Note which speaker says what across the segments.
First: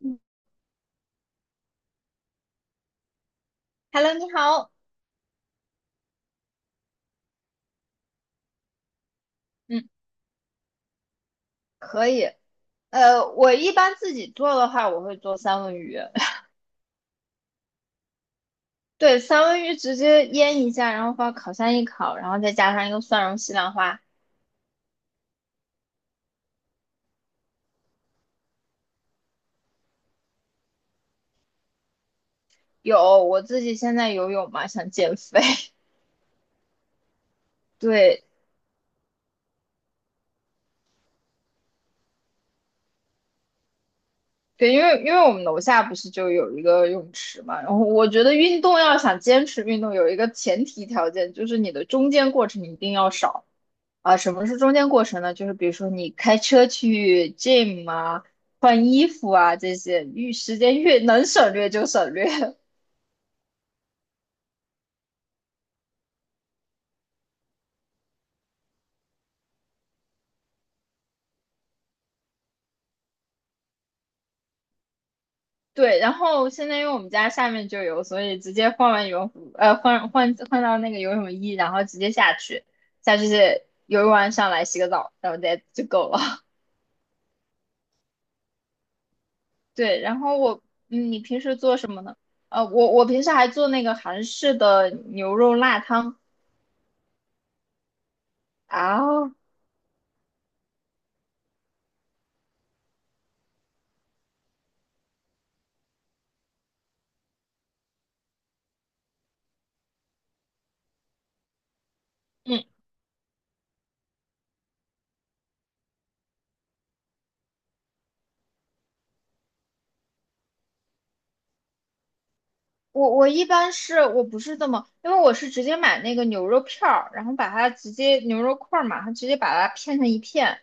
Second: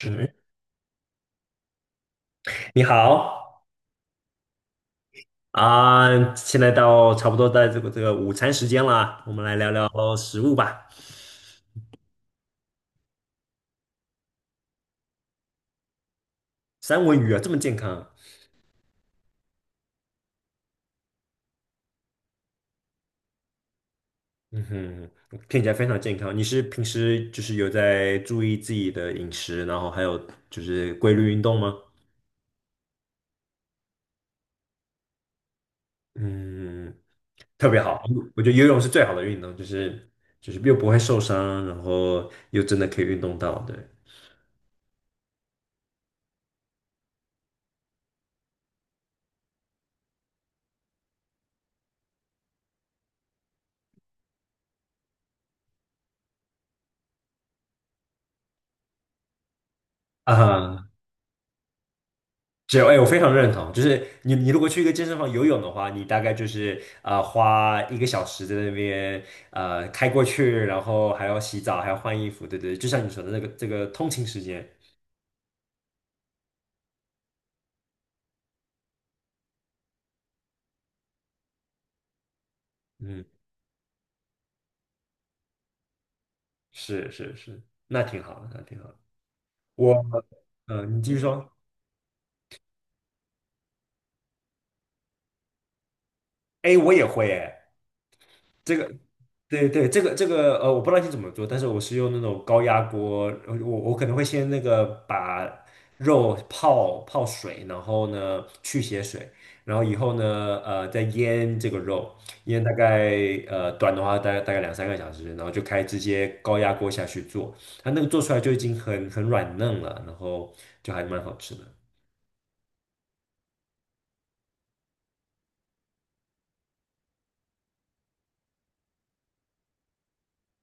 Speaker 1: 嗯。
Speaker 2: 嗯，你好
Speaker 1: Hello，你好。
Speaker 2: 啊，现在到差不多在这个午餐时间啦，我们来聊聊
Speaker 1: 嗯。
Speaker 2: 食物吧。
Speaker 1: 可以。我一般自己做的话，我会做三文鱼。
Speaker 2: 三文鱼啊，这么健康，
Speaker 1: 对，三文鱼直接腌一下，然后放烤箱一烤，然后再加上一个蒜蓉西兰花。
Speaker 2: 嗯哼，听起来非常健康。你是平时就是有在注意自己的饮食，然后还有就是规律运动吗？
Speaker 1: 有，我自己现在游泳嘛，想减肥。
Speaker 2: 嗯，特别好，
Speaker 1: 对
Speaker 2: 我觉得游泳是最好的运动，就是又不会受伤，然后又真的可以运动到，对
Speaker 1: 对，因为我们楼下不是就有一个泳池嘛，然后我觉得运动要想坚持运动，有一个前提条件就是你的中间过程一定要少。啊，什么是中间过程呢？就是比如说你开车去 gym 啊，换衣服啊这些，越时间
Speaker 2: 啊，
Speaker 1: 越能省略就省略。
Speaker 2: 只有哎，我非常认同，就是你如果去一个健身房游泳的话，你大概就是花一个小时在那边开过去，然后还要洗澡，还要换衣服，对对，就像你说的那个这个通勤时间，
Speaker 1: 对，然后现在因为我们家下面就有，所以直接换完羽绒服，换到那个游泳衣，然后直接下去，下
Speaker 2: 嗯，
Speaker 1: 去游泳完上来洗个澡，然后再就够了。
Speaker 2: 是是是，那挺好的，那挺好的。我
Speaker 1: 对，然后我，
Speaker 2: 你
Speaker 1: 嗯，
Speaker 2: 继续
Speaker 1: 你平
Speaker 2: 说，
Speaker 1: 时做什么呢？我平时还做那个韩式的牛肉辣汤
Speaker 2: 哎，我也会哎，这个，
Speaker 1: 啊，
Speaker 2: 对对，这个这个，我不知道你怎么做，但是我是用那种高压锅，我我可能会先那个把肉泡泡水，然后呢去血水，然后以后呢再腌这个肉，腌大
Speaker 1: 嗯
Speaker 2: 概短的话大概2、3个小时，然后就开直接高压锅下去做，它那个做出来就已经很软嫩了，然后就还蛮好吃的。
Speaker 1: 我一般是我不是这么，因为我是直接买那个牛肉片儿，然后把它直接牛肉块儿嘛，然后直接把它片成一片，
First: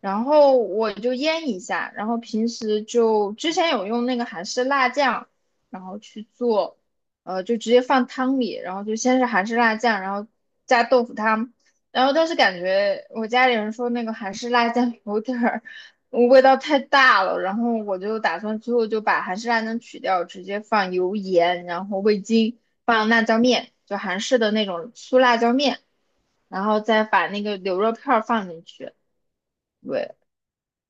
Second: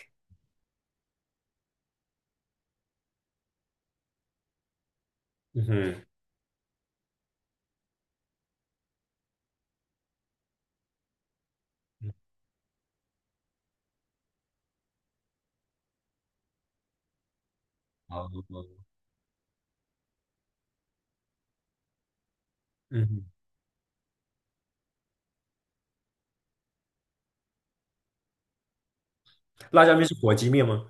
Speaker 1: 然后我就腌一下，然后平时就之前有用那个韩式辣酱，
Speaker 2: 嗯
Speaker 1: 然后
Speaker 2: 哼，
Speaker 1: 去做，就直接放汤里，然后就先是韩式辣酱，然后加豆腐汤，然后但是感觉我家里人说那个韩式辣酱有点儿味道太大了，然后我就
Speaker 2: 好，
Speaker 1: 打算最后就把韩式辣酱取掉，直接放油盐，然后味精，
Speaker 2: 嗯
Speaker 1: 放辣
Speaker 2: 哼，
Speaker 1: 椒面，就韩式的那种粗辣椒面，然后再把那个牛肉片儿放进去。
Speaker 2: 辣椒面是
Speaker 1: 对，
Speaker 2: 火鸡面吗？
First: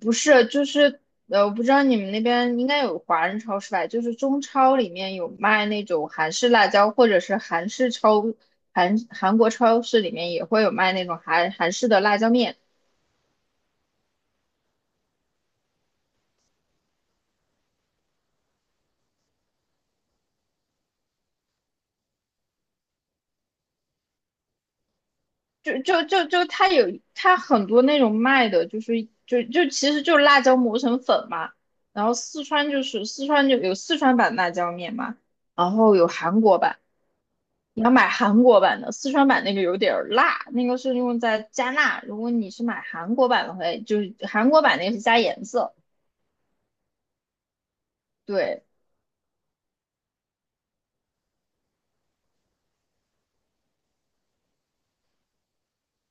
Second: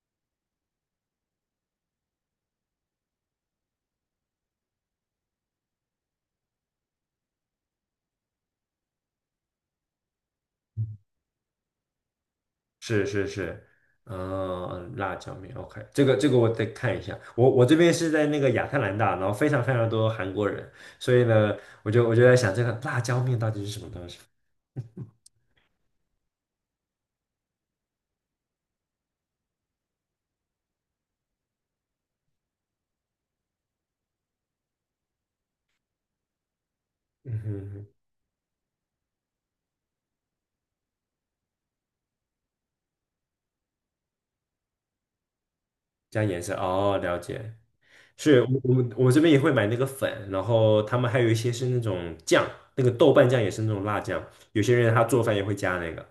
Speaker 1: 不是，就是我不知道你们那边应该有华人超市吧？就是中超里面有卖那种韩式辣椒，或者是韩国超市里面也会有卖那种韩式的辣椒面。
Speaker 2: 是是是，嗯，辣椒面，OK，这个这个我得看一下。我我这边是在那个亚特兰大，然后非常非常多韩国人，所以呢，我就在想这个辣椒面到底是什么东西？
Speaker 1: 就它很多那种卖的，就是其实就是辣椒磨成粉嘛。然后四川就有四川版辣椒面嘛，然后有韩国版。
Speaker 2: 嗯哼
Speaker 1: 你
Speaker 2: 哼，
Speaker 1: 要买韩国版的，四川版那个有点儿辣，那个是用在加辣。如果你是买韩国版的话，就是韩国版那个是加颜色。
Speaker 2: 加颜色，哦，了解。是我
Speaker 1: 对，
Speaker 2: 我我这边也会买那个粉，然后他们还有一些是那种酱，那个豆瓣酱也是那种辣酱，有些人他做饭也会加那个。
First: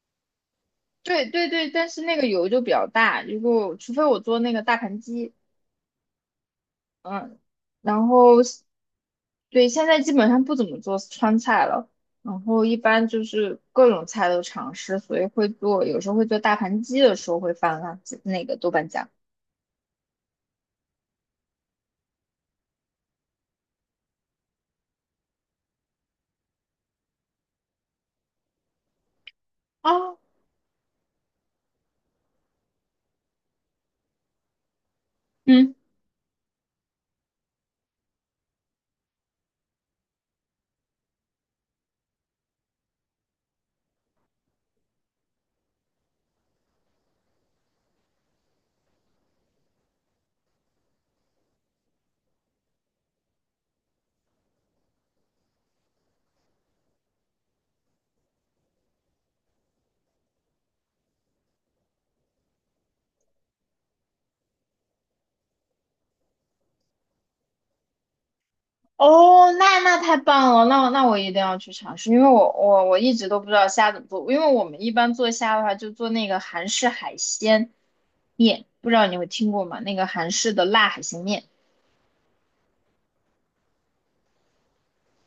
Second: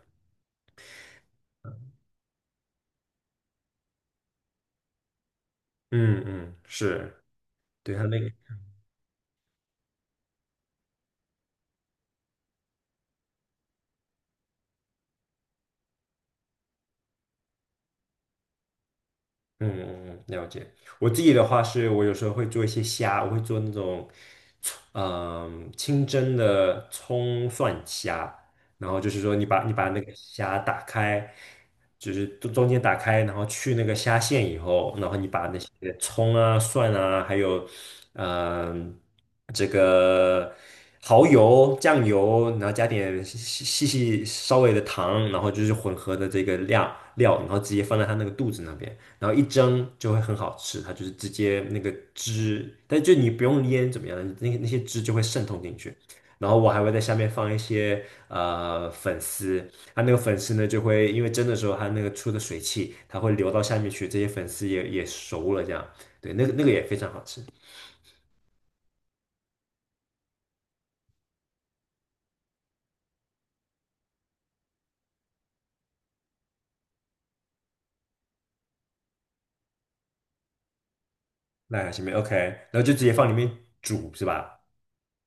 Speaker 1: 对，对，对，但是那个油就比较大，如果除非我做那个大盘鸡，
Speaker 2: 嗯嗯，是，
Speaker 1: 嗯，
Speaker 2: 对他
Speaker 1: 然
Speaker 2: 那个。
Speaker 1: 后对，现在基本上不怎么做川菜了，然后一般就是各种菜都尝试，所以会做，有时候会做大盘鸡的时候会放辣子那个豆瓣酱。
Speaker 2: 嗯嗯嗯，了解。我自己的话是，我有时候会做一些虾，我会做那种清蒸的葱蒜虾。然后就是说，你把那个
Speaker 1: 啊，
Speaker 2: 虾打开，就是中中间打开，然后去那个虾线以后，然后你把那些
Speaker 1: 嗯。
Speaker 2: 葱啊、蒜啊，还有嗯、这个蚝油、酱油，然后加点细细细稍微的糖，然后就是混合的这个量料，然后直接放在它那个肚子那边。然后一蒸就会很好吃，它就是直接那个汁，但就你不用腌怎么样，那那些汁就会渗透进去。然后我还会在下面放一些粉丝，它那个粉丝呢就会因为蒸的时候它那个出的水汽，它会流到下面去，这些粉丝也也熟了这样，对，那个那个也非常好吃。
Speaker 1: 哦，那太棒了，那我一定要去尝试，因为我一直都不知道虾怎么做，因为我们一般做虾的话就做那个韩式海鲜面，不知道你有听过吗？那个韩式的辣海鲜面，
Speaker 2: 那下面 OK，然后就直接放里面煮是吧？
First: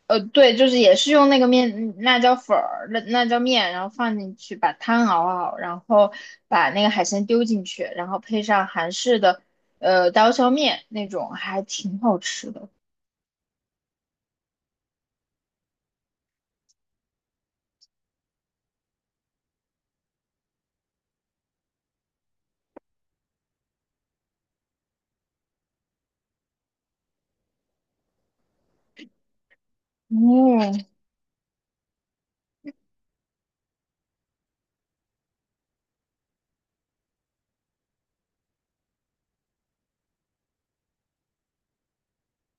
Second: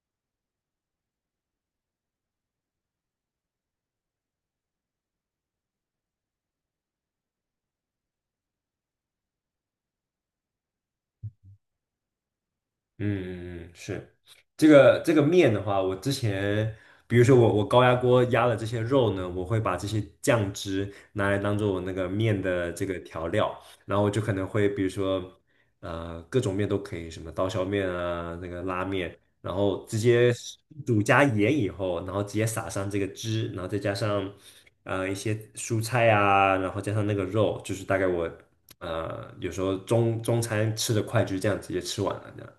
Speaker 1: 对，就是也是用那个面辣椒粉儿、辣椒面，然后放进去，把汤熬好，然后把那个海鲜丢进去，然后配上韩式的刀削面那种，还挺好吃的。
Speaker 2: 嗯嗯嗯，是这个这个面的话，我之前比如说我高压锅压了这些肉呢，我会把这些酱汁拿来当做我那个面的这个调料，然后我就可能会比如说各种面都可以，什么刀削面啊，那个拉面，然后直接
Speaker 1: 哦，
Speaker 2: 煮加盐以后，然后直接撒上这个汁，然后再加上一些蔬菜啊，然后加上那个肉，就是大概我有时候中中餐吃的快，就是这样直接吃完了这样。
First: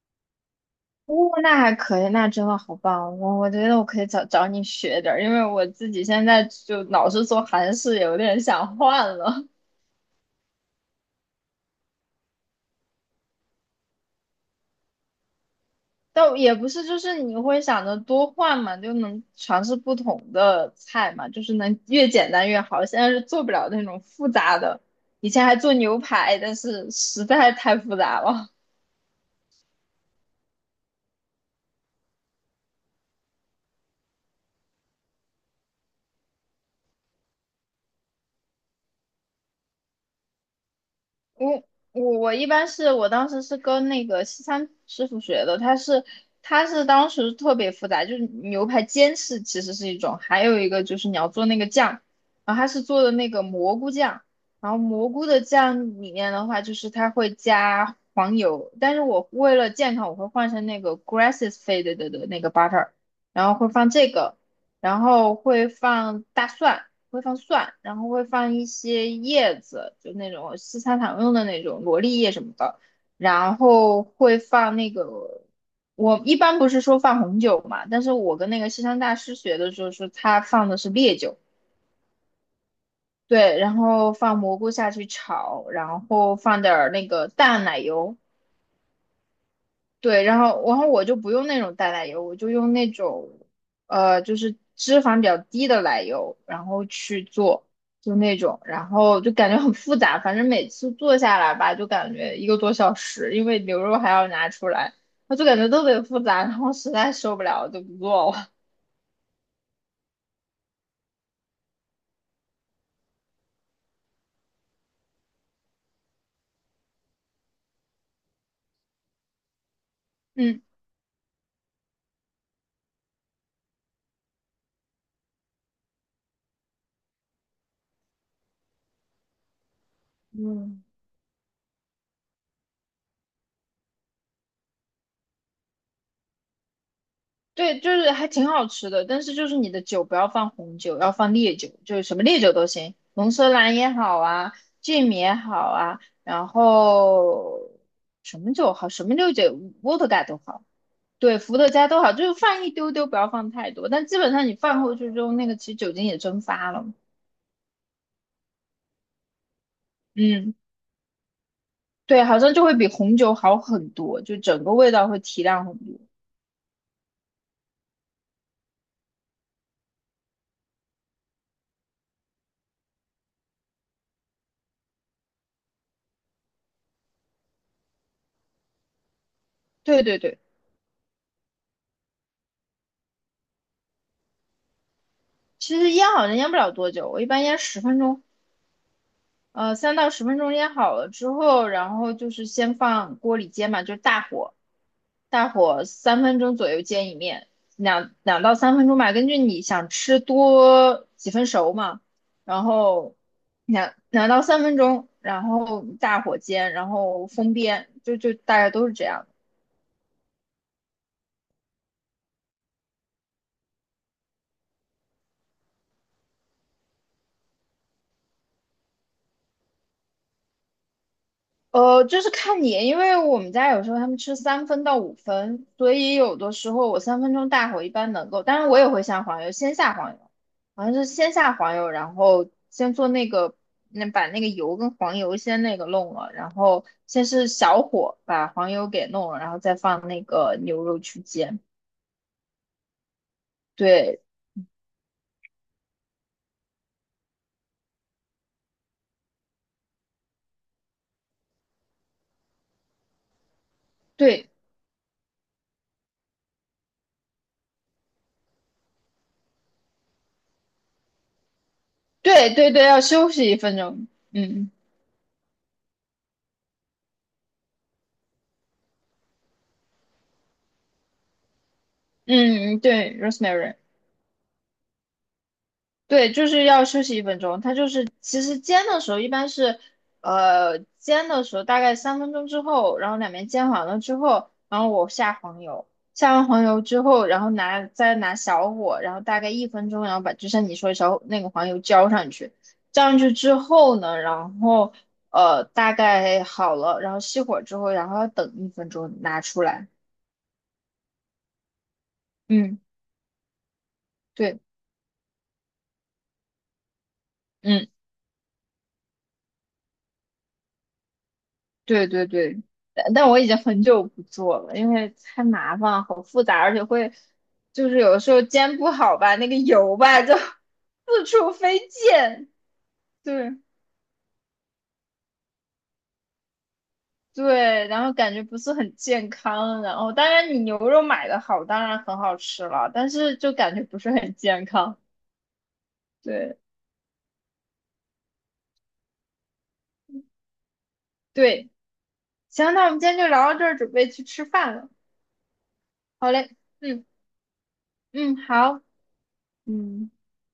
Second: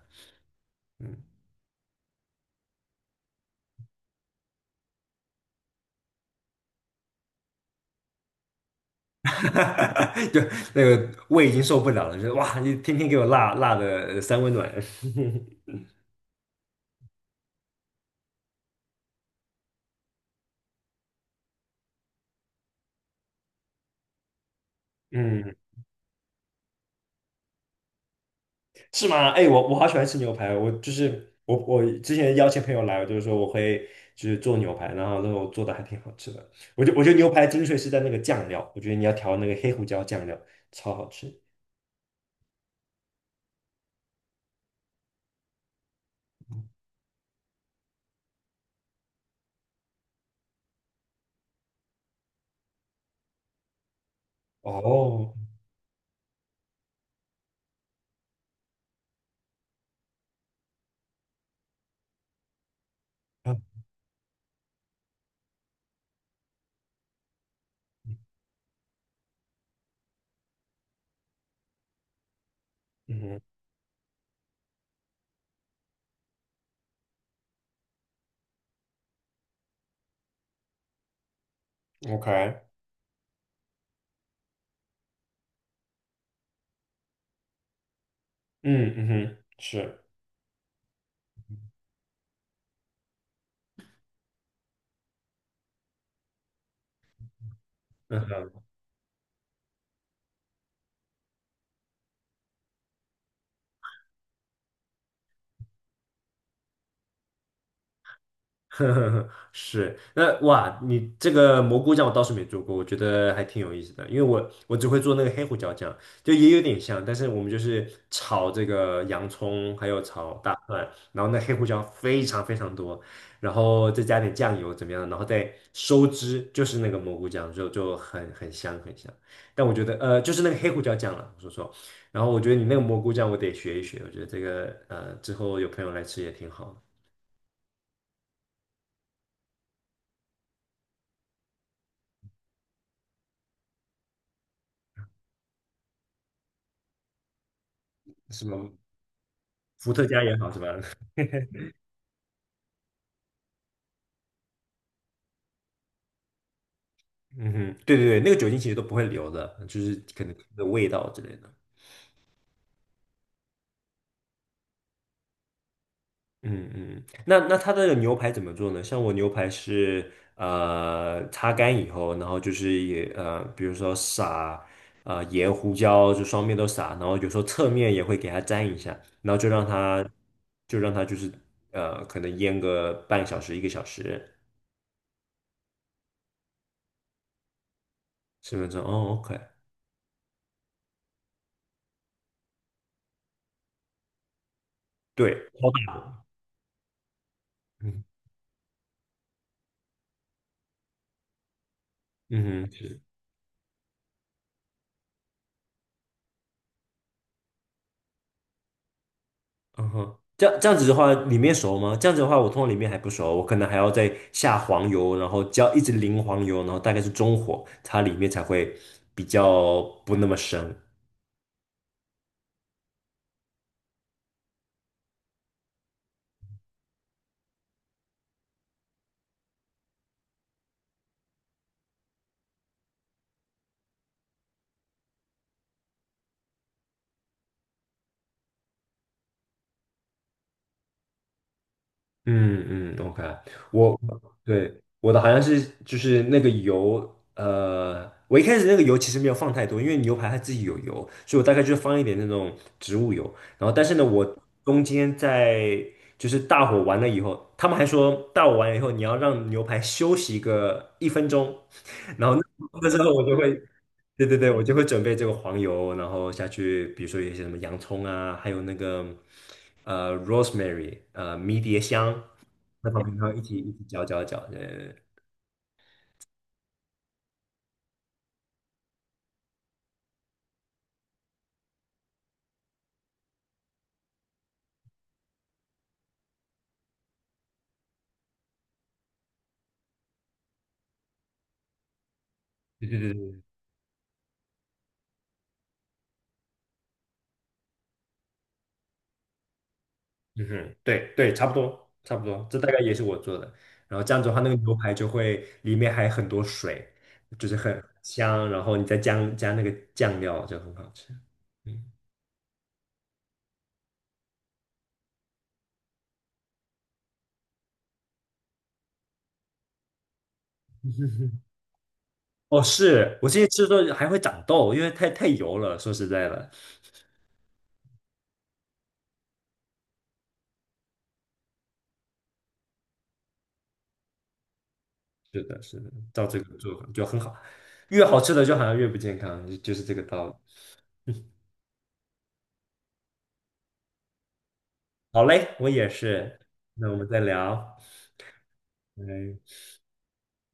Speaker 1: 哦，
Speaker 2: 嗯，
Speaker 1: 那还可以，那真的好棒！我觉得我可以找找你学点儿，因为我自己现在就老是做韩式，有点想换了。
Speaker 2: 就那个胃已经受不了了，就是哇，你天天给我辣辣的三温暖，
Speaker 1: 但也不是，就是你会想着多换嘛，就能尝试不同的菜嘛，就是能越简单越好。现在是做不了那种复杂的，以前
Speaker 2: 嗯，
Speaker 1: 还做牛排，但是实在太复杂了。
Speaker 2: 是吗？哎，我我好喜欢吃牛排，我就是我之前邀请朋友来，我就是说我会就是做牛排，然后那种做的还挺好吃的。我觉得牛排精髓是在那个酱料，我觉得你要调那个黑胡椒酱料，超好吃。
Speaker 1: 我我一般是我当时是跟那个西餐师傅学的，他是当时特别复杂，就是牛排煎是其实是一种，还有一个就是你要做那个酱，然后他是做的那个蘑菇酱，然后蘑菇
Speaker 2: 哦，
Speaker 1: 的酱里面的话就是它会加黄油，但是我为了健康我会换成那个 grass fed 的那个 butter,然后会
Speaker 2: 啊
Speaker 1: 放这个，然后会放大蒜。会放蒜，然后会放一些叶子，就那种西餐常用的那种罗勒叶什么的，
Speaker 2: 嗯
Speaker 1: 然后会放那个，我一般不是说放红酒嘛，但是我跟那个西餐大师学的时候是他放的是烈酒，
Speaker 2: 哼，OK，
Speaker 1: 对，然后放蘑菇下去炒，然后放点儿那个淡奶油，
Speaker 2: 嗯嗯哼，是。
Speaker 1: 对，然后我就不用那种淡奶油，我就用那种就是脂肪比较低的奶油，然后去做，就那
Speaker 2: 嗯。
Speaker 1: 种，然后就感觉很复杂，反正每次做下来吧，就感觉一个多小时，因为牛肉还要拿出来，我就感觉特别复杂，然后实在受不了，我就不做了。
Speaker 2: 呵呵呵，是，那哇，你这个蘑菇酱我倒是没做过，我觉得还挺有意思的，因为我我只会做那个黑胡椒酱，就也有点像，但是我们就是炒这个洋葱，还有炒 大
Speaker 1: 嗯，
Speaker 2: 蒜，然后那黑胡椒非常非常多，然后再加点酱油怎么样，然后再收汁，就是那个蘑菇酱，就很很香很香。但我觉得就是那个黑胡
Speaker 1: 嗯。
Speaker 2: 椒酱了，我说错，然后我觉得你那个蘑菇酱我得学一学，我觉得这个之后有朋友来吃也挺好
Speaker 1: 对，就是还挺好吃的，但是就是你的酒不要放红酒，要放烈酒，就是什么烈酒都行，龙舌兰也好啊，芥米也好啊，然后什
Speaker 2: 什
Speaker 1: 么
Speaker 2: 么？
Speaker 1: 酒好，什么烈酒
Speaker 2: 伏
Speaker 1: 伏
Speaker 2: 特
Speaker 1: 特
Speaker 2: 加
Speaker 1: 加
Speaker 2: 也
Speaker 1: 都
Speaker 2: 好是
Speaker 1: 好，
Speaker 2: 吧？
Speaker 1: 对，伏特加都好，就是放一丢丢，不要放太多，但基本上你放过去之后，那个其实酒精也蒸发了，
Speaker 2: 嗯哼，对对对，那个酒精其实都不会留的，就是可能
Speaker 1: 嗯，
Speaker 2: 的味道之类的。
Speaker 1: 对，好像就会比红酒好很多，就整个味道会提亮很多。
Speaker 2: 嗯嗯，那那它的牛排怎么做呢？像我牛排是擦干以后，然后就是比如说撒盐、胡椒，就双面都撒，然后有时候侧面也会给它沾一下，然后就让
Speaker 1: 对
Speaker 2: 它
Speaker 1: 对对，
Speaker 2: 就让它就是可能腌个半小时、一个小时、
Speaker 1: 其实腌好像腌不了多久，我一般腌十分钟。
Speaker 2: 10分钟。哦，OK，
Speaker 1: 3到10分钟腌好了之后，然后就是先放锅里煎嘛，就是大火，
Speaker 2: 对，
Speaker 1: 大
Speaker 2: 超
Speaker 1: 火
Speaker 2: 大的，
Speaker 1: 三分钟左右煎一面，
Speaker 2: 嗯
Speaker 1: 两到三分钟吧，根据你想吃多几分熟嘛，然
Speaker 2: 嗯哼，是。
Speaker 1: 后两到三分钟，然后大火煎，然后封边，就大概都是这样。
Speaker 2: 嗯哼，这样这样子的话，里面熟吗？这样子的话，我通常里面还不熟，我可能还要再下黄油，然后浇一直淋黄油，然后大概是中火，它里面才会比较不那么生。
Speaker 1: 就是看你，因为我们家有时候他们吃3分到5分，所以有的时候我三分钟大火一般能够，当然我也会下黄油，先下黄油，好像是先下黄油，然后先做那个，那把那个油跟黄油先那个弄了，然后先是小火把黄油给弄了，然后再放那个牛肉去煎。
Speaker 2: 嗯嗯，OK，我
Speaker 1: 对
Speaker 2: 对我的好像是就是那个油，我一开始那个油其实没有放太多，因为牛排它自己有油，所以我大概就放一点那种植物油。然后，但是呢，我
Speaker 1: 对
Speaker 2: 中间在就是大火完了以后，他们还说大火完了以后你要让牛排休息个1分钟，然后那
Speaker 1: 对对对，
Speaker 2: 那时
Speaker 1: 要
Speaker 2: 候我
Speaker 1: 休
Speaker 2: 就
Speaker 1: 息一
Speaker 2: 会。
Speaker 1: 分钟。
Speaker 2: 对对对，我
Speaker 1: 嗯
Speaker 2: 就会准备这个黄油，然后下去，比如说有一些什么洋葱啊，还有那个rosemary，迷迭香，
Speaker 1: 嗯，
Speaker 2: 在旁边
Speaker 1: 对
Speaker 2: 然后一起一
Speaker 1: ，rosemary。
Speaker 2: 起搅搅搅，对
Speaker 1: 对，就是要休息一分钟。它就是其实煎的时候一般是，煎的时候大概三分钟之后，然后两边煎完了之后，然后我下黄油，下完黄油之后，然后再拿小火，然后大概一分钟，然后把就像你说的小那个黄油浇上去，
Speaker 2: 对对
Speaker 1: 浇
Speaker 2: 对
Speaker 1: 上去
Speaker 2: 对，
Speaker 1: 之后呢，然后大概好了，然后熄火之后，然后要等一分钟拿出来。
Speaker 2: 嗯哼，对对，差不多差不多，这大概
Speaker 1: 嗯，
Speaker 2: 也是我做的。然后这样子的话，那个
Speaker 1: 对，
Speaker 2: 牛排就会里面还很多水，就是很
Speaker 1: 嗯
Speaker 2: 香，然后你再加那个酱料就很好吃。嗯，
Speaker 1: 对对对，但我已经很久不做了，因为太麻烦了，好复杂，而且会就是有的时候煎不好吧，那个油吧就 四处飞溅。
Speaker 2: 哦，是我之前
Speaker 1: 对
Speaker 2: 吃的时候还会长痘，因为太太油了，说实在的。
Speaker 1: 对，然后感觉不是很健康。然后当然你牛肉买的好，当然很好吃了，但是就感觉不是很健康。
Speaker 2: 是的，是的，照这个
Speaker 1: 对
Speaker 2: 做法就很好，越好吃的就好像越不健康，就是这个道理。
Speaker 1: 对，行，那我们今天就聊到这儿，准备去吃饭了。
Speaker 2: 好嘞，我也
Speaker 1: 好
Speaker 2: 是，
Speaker 1: 嘞，
Speaker 2: 那我
Speaker 1: 嗯
Speaker 2: 们再聊，
Speaker 1: 嗯，好，
Speaker 2: 拜。
Speaker 1: 嗯。